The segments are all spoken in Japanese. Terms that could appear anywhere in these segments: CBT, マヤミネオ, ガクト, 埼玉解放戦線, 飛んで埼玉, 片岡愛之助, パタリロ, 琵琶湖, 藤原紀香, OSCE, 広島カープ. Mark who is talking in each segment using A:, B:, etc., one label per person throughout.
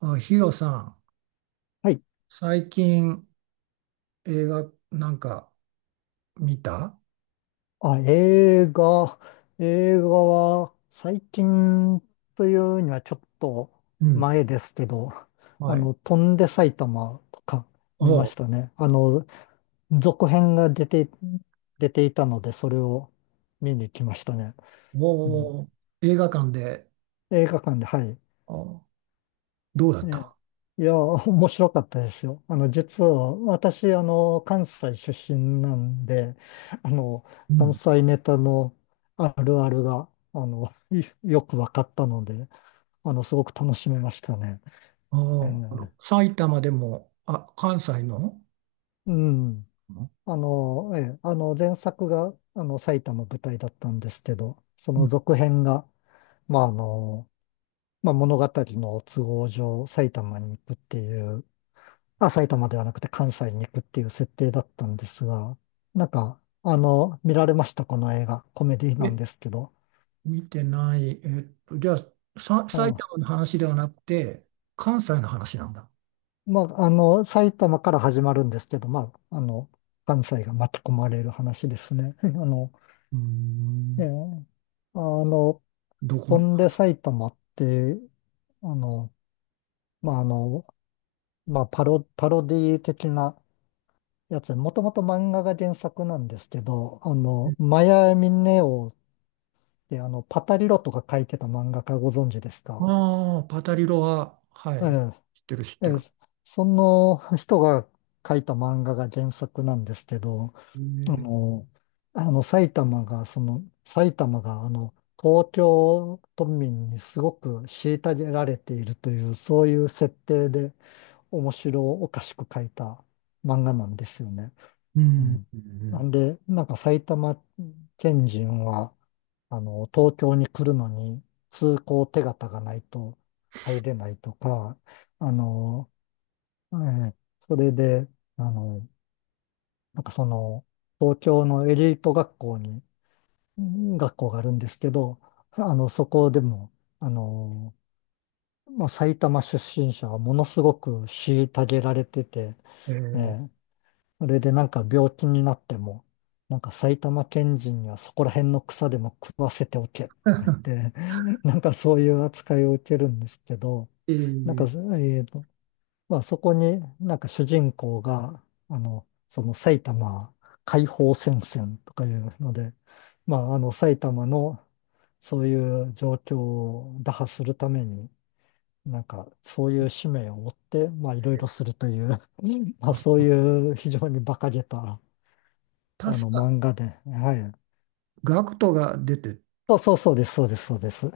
A: あ、ヒロさん、
B: はい。
A: 最近映画なんか見た？
B: あ、映画。映画は最近というにはちょっと
A: うん。
B: 前ですけど、
A: はい。
B: 飛んで埼玉とか
A: お
B: 見ま
A: う、
B: したね。続編が出ていたので、それを見に来ましたね。うん、
A: おう。映画館で？
B: 映画館で、はい。
A: あ、どうだっ
B: ええ、
A: た？
B: いや、面白かったですよ。実は、私、関西出身なんで、あの、
A: う
B: 関
A: ん。
B: 西ネタのあるあるが、あの、いよく分かったので、すごく楽しめましたね。
A: あ、
B: ええ、
A: あの埼玉でも、あ、関西の。
B: うん。ええ、前作が、埼玉舞台だったんですけど、そ
A: う
B: の
A: ん。
B: 続編が、まあ、まあ、物語の都合上、埼玉に行くっていう、まあ、埼玉ではなくて関西に行くっていう設定だったんですが、なんか、見られました、この映画。コメディ
A: え、
B: なんですけど。
A: 見てない。じゃあ、埼
B: あ、
A: 玉の話ではなくて、関西の話なんだ。
B: まあ、埼玉から始まるんですけど、まあ、関西が巻き込まれる話ですね。
A: うー
B: え
A: ん。
B: ーあの、
A: どこ。
B: 飛んで埼玉って、あの、まあ、まあ、パロディ的なやつ、もともと漫画が原作なんですけど、マヤミネオで、パタリロとか書いてた漫画家ご存知ですか？
A: ああ、パタリロは、はい。
B: え
A: 知ってる、知っ
B: え、え
A: て
B: え、
A: る。
B: その人が書いた漫画が原作なんですけど、
A: へ
B: あ
A: え。
B: の、あの埼玉が、その、埼玉が、東京都民にすごく虐げられているという、そういう設定で面白おかしく書いた漫画なんですよね。
A: う
B: う
A: ん。
B: ん。
A: う
B: な
A: ん。
B: んで、なんか埼玉県人は、東京に来るのに通行手形がないと入れないとか、あの、えーそれで、あの、なんかその、東京のエリート学校に、うん学校があるんですけど、そこでも、あの、まあ、埼玉出身者はものすごく虐げられてて、
A: え
B: え
A: ー
B: え、それでなんか病気になっても、なんか埼玉県人にはそこら辺の草でも食わせておけとか言って、なんかそういう扱いを受けるんですけど、
A: え
B: なんか、
A: ー
B: まあそこになんか主人公が、その埼玉解放戦線とかいうので、まああの埼玉のそういう状況を打破するために、なんか、そういう使命を負って、まあ、いろいろするという まあ、
A: あ、そ
B: そう
A: う。
B: いう非常に馬鹿げた、
A: 確か、
B: 漫画で、はい。
A: ガクトが出て、
B: そうそうそうです、そうです、そうです。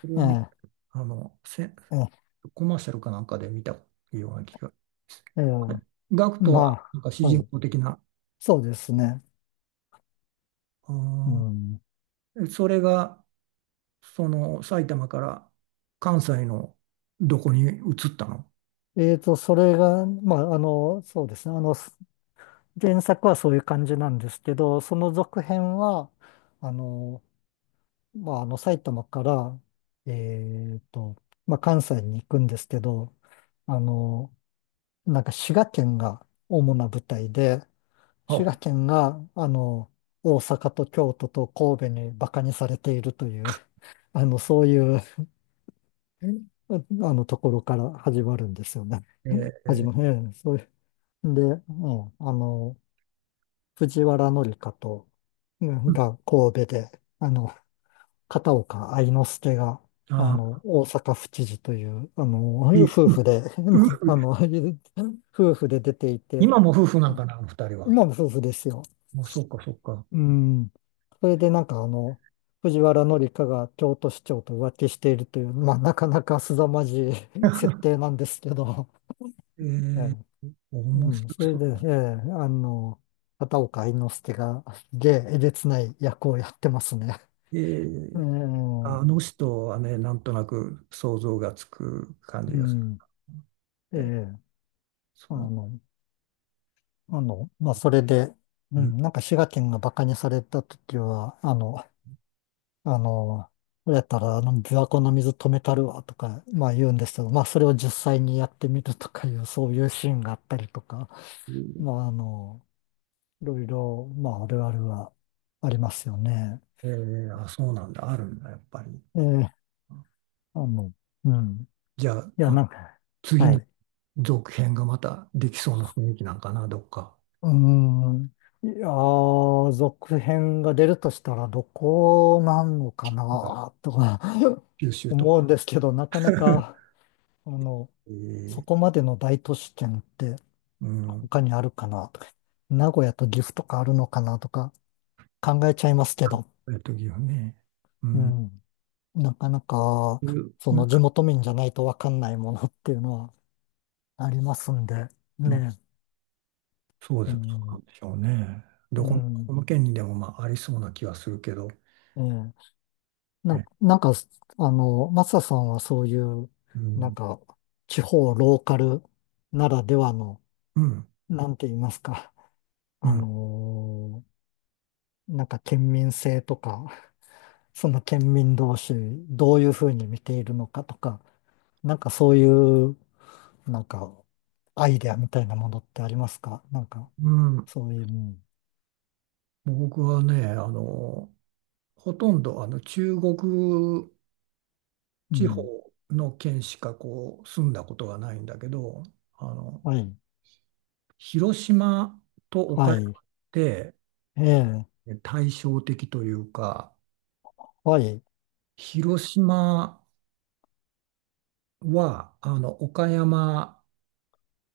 A: それ
B: え
A: を見
B: え、
A: あの、せ、
B: ええ、
A: コマーシャルかなんかで見たような気がしまする。
B: ええ、
A: はい。ガクト
B: ま
A: は、なんか主
B: あ、は
A: 人
B: い。
A: 公的な、
B: そうですね。う
A: あ
B: ん。
A: それが、その、埼玉から関西のどこに移ったの？
B: それが、まあ、そうですね。原作はそういう感じなんですけど、その続編は、あの、まあ、埼玉から、えーと、まあ、関西に行くんですけど、あの、なんか滋賀県が主な舞台で、滋
A: あ、
B: 賀県が、大阪と京都と神戸にバカにされているという、そういう、ところから始まるんですよね。
A: え
B: 始ま
A: ー
B: る、ええ、そういう。で、うん、藤原紀香と、うんが神戸で、あの、片岡愛之助が、
A: あ
B: 大阪府知事という、
A: いい。
B: 夫婦で、
A: う。
B: あの、夫婦で出ていて、
A: 今も夫婦なんかな、あの二人
B: 今
A: は？
B: も夫婦ですよ。
A: もう、そっか、そっか。
B: うん。それでなんかあの、藤原紀香が京都市長と浮気しているという、まあなかなか凄まじい 設定なんですけど、
A: え
B: え
A: ー、
B: え、う
A: 面白
B: ん、そ
A: そ
B: れ
A: う
B: で、
A: だ。
B: ええ、あの、片岡愛之助がでえげつない役をやってますね。
A: え
B: ええ、
A: ー。
B: う
A: あの人はね、なんとなく想像がつく感じがす
B: ん、え
A: る。え、
B: え、あ
A: そ
B: の、まあそれで、う
A: う。う
B: ん、なんか滋賀県が馬鹿にされた時は、あの、これやったら、琵琶湖の水止めたるわとか、まあ言うんですけど、まあそれを実際にやってみるとかいう、そういうシーンがあったりとか、
A: ん。
B: まああの、いろいろ、まああるあるはありますよね。
A: えー、あ、そうなんだ。あるんだ、やっぱり。
B: ええ、あの、うん。
A: じゃあ、
B: いや、
A: あ、
B: なんか、
A: 次
B: はい。
A: に
B: う
A: 続編がまたできそうな雰囲気なんかな、どっか。
B: ーん。いやー、続編が出るとしたらどこなのかな、とか
A: 九 州と
B: 思うん
A: か。
B: ですけど、なかな か、あの、
A: え
B: そ
A: ー、
B: こまでの大都市圏って、
A: うん。
B: 他にあるかなとか、名古屋と岐阜とかあるのかなとか考えちゃいますけど、
A: 岐阜ね。う
B: う
A: ん。
B: ん。なかなか、
A: そういう、
B: そ
A: なん
B: の地
A: か。
B: 元民じゃないとわかんないものっていうのはありますんで、
A: うん、
B: ね。
A: そう
B: う
A: です。そうな
B: ん。
A: んでしょうね。
B: う
A: どこ、
B: ん。
A: この県にでもまあありそうな気はするけど。
B: ええ。な、
A: え。
B: なんか、マサさんはそういう、
A: う
B: なん
A: ん。
B: か、地方ローカルならではの、
A: うん。
B: なんて言いますか、
A: う
B: あ
A: ん。
B: のなんか県民性とか、その県民同士、どういうふうに見ているのかとか、なんかそういう、なんか、アイデアみたいなものってありますかなんか、
A: うん。
B: そういう、うん、
A: もう僕はね、あの、ほとんどあの中国
B: う
A: 地方
B: ん、
A: の県しかこう住んだことがないんだけど、あの、
B: はい、
A: 広島と岡
B: は
A: 山っ
B: い、
A: て
B: ええ、
A: 対照的というか、
B: はい、
A: 広島はあの岡山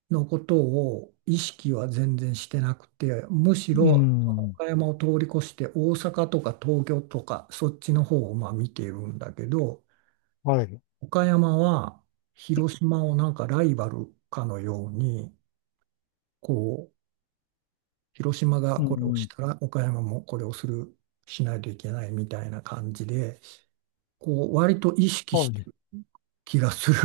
A: のことを意識は全然してなくて、むし
B: う
A: ろ
B: ん、
A: 岡山を通り越して大阪とか東京とかそっちの方をまあ見ているんだけど、
B: はい、
A: 岡山は広島をなんかライバルかのように、こう、広島が
B: う
A: これをし
B: ん、
A: たら岡山もこれをする、しないといけないみたいな感じで、こう、割と意識し
B: は
A: て
B: い。
A: る気がする。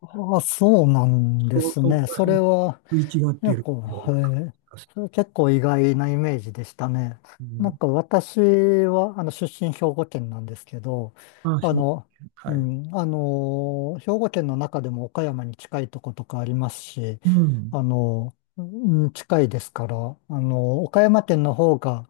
B: ああ、そうなん で
A: そう、
B: す
A: そ
B: ね。
A: こら
B: それ
A: 辺
B: は、
A: 食い違って
B: 結
A: る
B: 構、
A: ような感
B: はい。
A: じがする。
B: それ結構意外なイメージでしたね。
A: う
B: な
A: ん。
B: んか私は、出身兵庫県なんですけど、
A: まあ、
B: あ
A: 兵庫
B: の、
A: 県。
B: う
A: はい。
B: ん、兵庫県の中でも岡山に近いとことかありますし、
A: うん。
B: うん近いですから、岡山県の方が、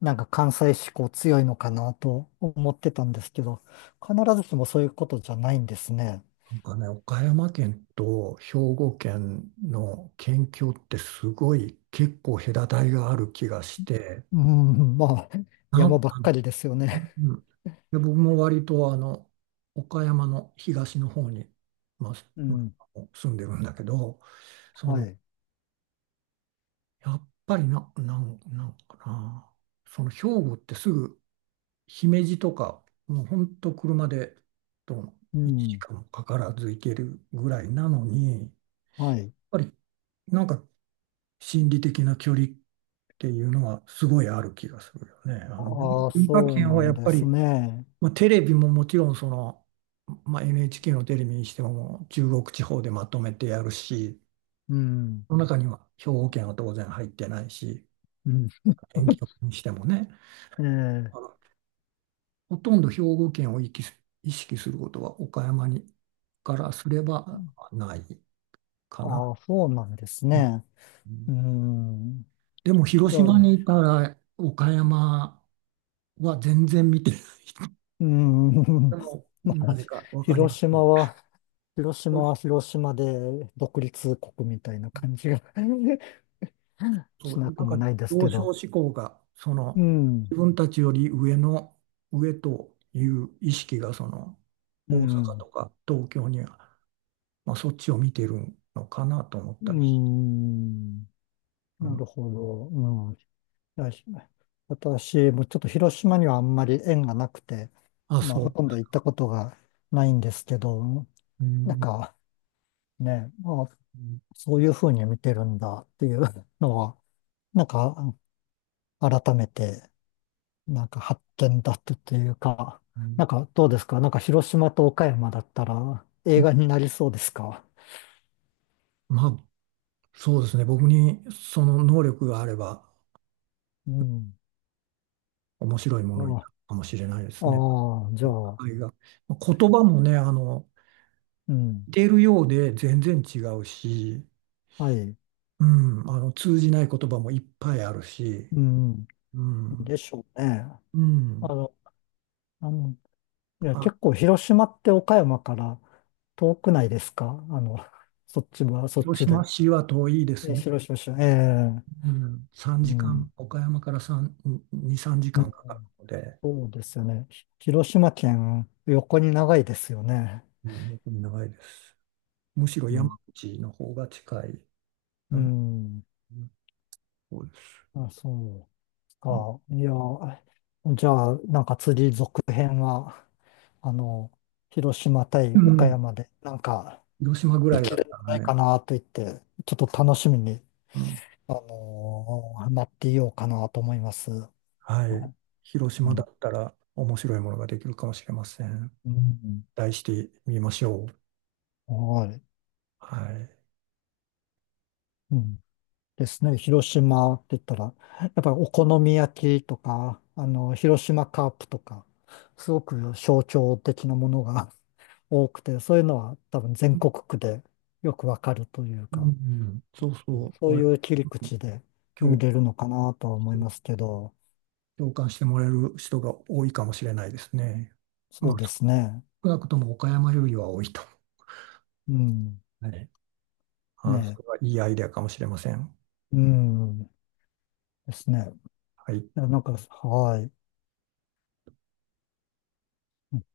B: なんか関西志向強いのかなと思ってたんですけど、必ずしもそういうことじゃないんですね。
A: なんかね、岡山県と兵庫県の県境ってすごい結構隔たりがある気がして、
B: うん、まあ、
A: な
B: 山
A: ん
B: ば
A: か
B: っ
A: ね。
B: かりですよね。
A: うん、で僕も割とあの岡山の東の方に、まあ、
B: う
A: ま
B: ん、
A: あ住んでるんだけど、そ
B: は
A: の
B: い。
A: やっぱりな、なんかな、その兵庫ってすぐ姫路とかもうほんと車でと
B: う
A: 1
B: ん。
A: 時間もかからず行けるぐらいなのにやっ
B: はい。
A: ぱりなんか心理的な距離っていうのはすごいある気がするよね。あの
B: ああ、
A: 文化
B: そう
A: 圏
B: な
A: はや
B: ん
A: っ
B: で
A: ぱ
B: す
A: り、
B: ね。
A: まあ、テレビももちろんその、まあ、NHK のテレビにしてももう中国地方でまとめてやるし、
B: うん。
A: その中には兵庫県は当然入ってないし、
B: うん。
A: 遠近 にしてもね、
B: ええ。
A: あのほとんど兵庫県を意識することは岡山にからすればないかな。
B: ああ、そうなんです
A: う
B: ね。う
A: ん。
B: ん。
A: でも広
B: じゃ
A: 島にい
B: あ、
A: たら岡山は全然見てない、
B: うん。
A: でも
B: まあ、
A: なぜか分かりま
B: 広
A: すね。
B: 島は、広島は広島で独立国みたいな感じが
A: そ
B: し
A: う、
B: な
A: な
B: く
A: ん
B: も
A: か
B: ないです
A: 上
B: けど。
A: 昇志向が、そ
B: う
A: の、
B: ん。
A: 自分たちより上の、上という意識が、その、
B: う
A: 大阪
B: ん。
A: とか東京には、まあ、そっちを見てるのかなと思っ
B: う
A: たりして、
B: ん。
A: う
B: な
A: ん、
B: るほど。いや、私もちょっと広島にはあんまり縁がなくて、
A: あ、
B: まあ、
A: そ
B: ほ
A: う。
B: とんど行ったことがないんですけど、
A: う
B: なん
A: ん、
B: かね、まあ、
A: うん、
B: そういうふうに見てるんだっていう のは、なんか改めて、なんか発見だったというか、
A: うん。
B: なんかどうですかなんか広島と岡山だったら映画になりそうですか？
A: まあ、そうですね。僕にその能力があれば、
B: うん。
A: 面白いも
B: あ
A: のにな
B: あ、
A: るかもしれないですね。
B: ああじゃ
A: お
B: あ、
A: 互いが。まあ言葉もね、あの、
B: うん。
A: 似てるようで全然違うし、
B: はい。
A: うん、あの通じない言葉もいっぱいあるし、
B: うん。
A: うん、
B: でしょうね。
A: うん、
B: あの、あの、いや、
A: あ、
B: 結構広島って岡山から遠くないですかあの、そっちはそっ
A: 広
B: ち
A: 島
B: で。
A: 市は遠いです
B: え、
A: ね。
B: 広島市、ええ、
A: うん、3
B: う
A: 時
B: ん、
A: 間、岡山から3、2、3
B: う
A: 時間
B: ん。
A: かんかかるので、
B: そうですよね。広島県、横に長いですよね。
A: うん、僕に長いです。むしろ
B: う
A: 山
B: ん。
A: 口の方が近い。
B: う
A: うん、
B: ん。
A: そうです。
B: あ、そうか。いや、じゃあ、なんか次続編は、あの、広島対
A: うん、う
B: 岡
A: ん、
B: 山で、なんか、
A: 広島ぐら
B: で
A: いだ
B: き
A: っ
B: るん
A: た
B: じゃ
A: ら
B: ない
A: ね、
B: かなと言って、ちょっと楽しみに
A: うん、
B: なっていようかなと思います。は
A: はい、
B: い。
A: 広
B: う
A: 島だ
B: ん。
A: ったら面白いものができるかもしれません。
B: うん。
A: 題してみましょう。
B: はい。
A: はい。
B: うん。ですね。広島って言ったら、やっぱりお好み焼きとか、広島カープとか、すごく象徴的なものが 多くて、そういうのは多分全国区でよくわかるという
A: う
B: か、
A: ん、そうそう。終
B: そう
A: わ
B: い
A: り、
B: う切り口で見
A: 共、
B: れるのかなとは思いますけど、
A: 共感してもらえる人が多いかもしれないですね。
B: そ
A: まあ、
B: うですね。
A: 少なくとも岡山よりは多いと。
B: うん。
A: はい。あ、
B: ね
A: それはいいアイデアかもしれません。
B: え。うん。ですね。
A: はい。
B: いや、なんか、はい。うん